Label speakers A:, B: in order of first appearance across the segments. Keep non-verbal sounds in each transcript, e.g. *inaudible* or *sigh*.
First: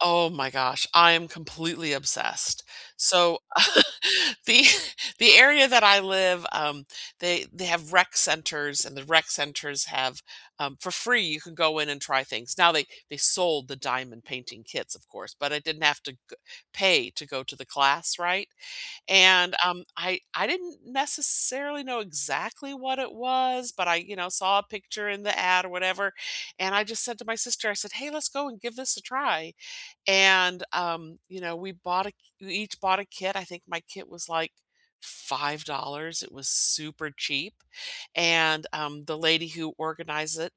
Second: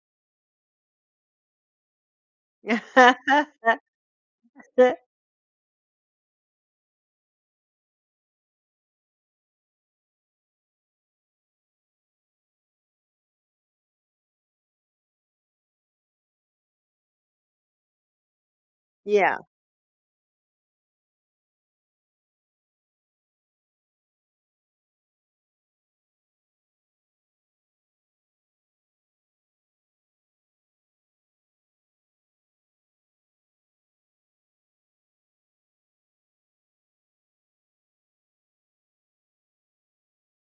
A: Oh, my gosh, I am completely obsessed, so, *chuckles* the *chuckles*
B: *laughs*
A: the area that I live, um, they they have rec centers, and the rec centers have, um for free, you can go in and try things. Now, they they sold the diamond painting kits, of course, but I didn't have to go pay to go to the class, right,
B: Yeah.
A: and, um, I I didn't necessarily know exactly what it was, but I, you know, saw a picture in the ad, or whatever, and I just said to my sister, I said, "Hey, let's go, and give this a try," and, um, you know, we bought a ki we each bought a kit. I think my kit was like $5, it was super cheap, and, um, the lady who organized it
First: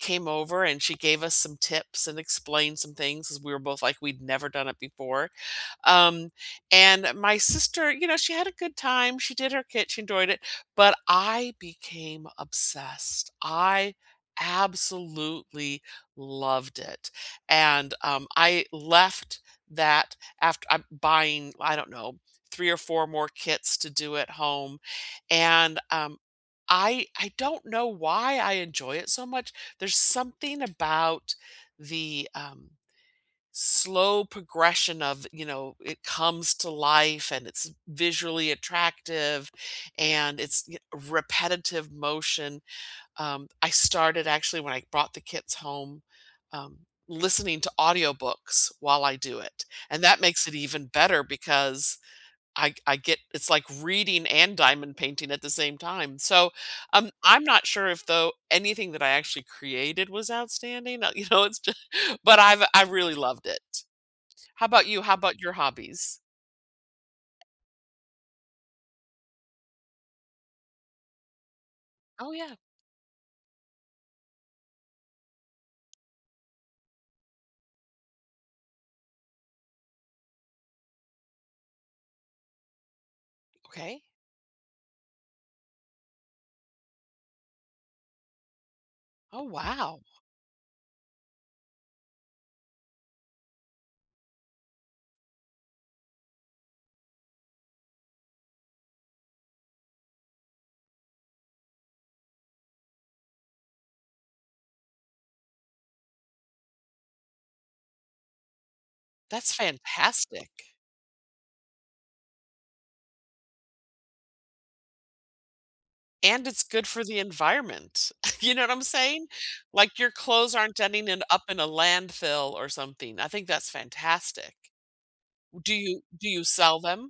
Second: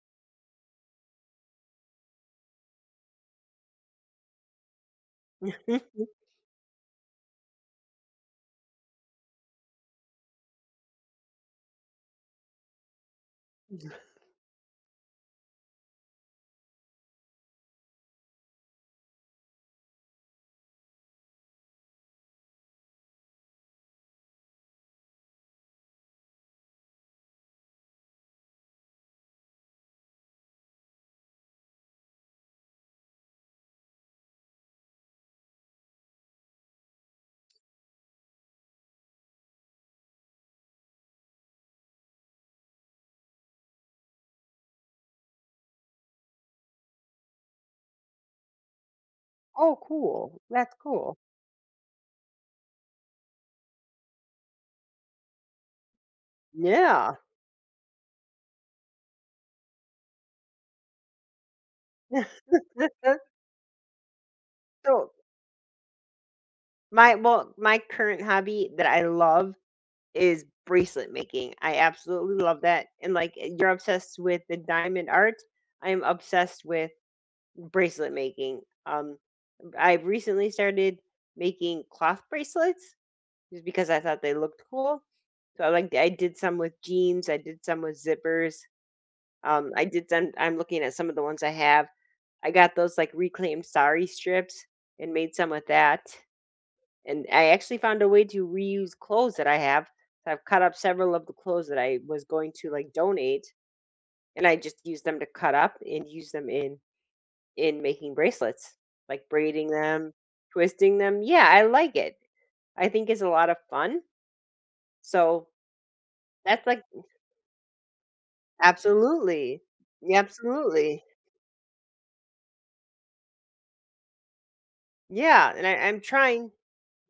A: came over, and she gave us some tips, and explained some things, 'cause we were both like we'd never done it before.
B: *chuckles*
A: Um, and my sister, you know, she had a good time, she did her kit, she enjoyed it, but I became obsessed. I
B: *chuckles*
A: absolutely loved it, and, um, I left that aft uh, buying, I don't know, 3 or 4 more kits to do at home, and, um, I I don't know why I enjoy it so much, there's something about the, um, slow progression of, you know, it comes to life, and it's visually attractive, and it's, yo repetitive motion, um, I started actually when I brought the kits home, um, listening to audiobooks while I do it,
B: Oh
A: and that
B: cool,
A: makes it
B: that's
A: even
B: cool.
A: better because I g I get it's like reading and diamond painting at the same time. So, um,
B: Yeah.
A: I'm not sure if, though, anything that I actually created was outstanding, uh, you know, it's ju but I've I've really
B: *laughs*
A: loved it. How 'bout you?
B: So
A: How 'bout your hobbies?
B: My well, my current hobby that I love is bracelet making. I
A: Oh,
B: absolutely
A: yeah.
B: love that, and, like, you're obsessed with the diamond art, I am obsessed with bracelet making. Um, uh, I've recently started making cloth bracelets, just because I
A: Okay.
B: thought they looked cool. So, I like I did some with jeans, I did some with zippers.
A: Oh,
B: Um, I
A: wow.
B: did some I'm looking at some of the ones I have. I got those, like, reclaimed sari strips, and made some with that, and, I actually found a way to reuse clothes that I have, so I've cut up several of the clothes that I was going to, like, donate, and I just use them to cut up, and use them in in making bracelets, like,
A: That's
B: braiding them,
A: fantastic.
B: twisting them yeah, I like it. I think it's a lotta fun so,
A: And, it's
B: that's like
A: good for the environment. *chuckles* You know what I'm saying?
B: Absolutely,
A: Like, your
B: y
A: clothes aren't
B: absolutely.
A: ending in up in a landfill, or something. I think that's fantastic.
B: Yeah,
A: W
B: and
A: do
B: I I'm
A: you do you
B: trying
A: sell them?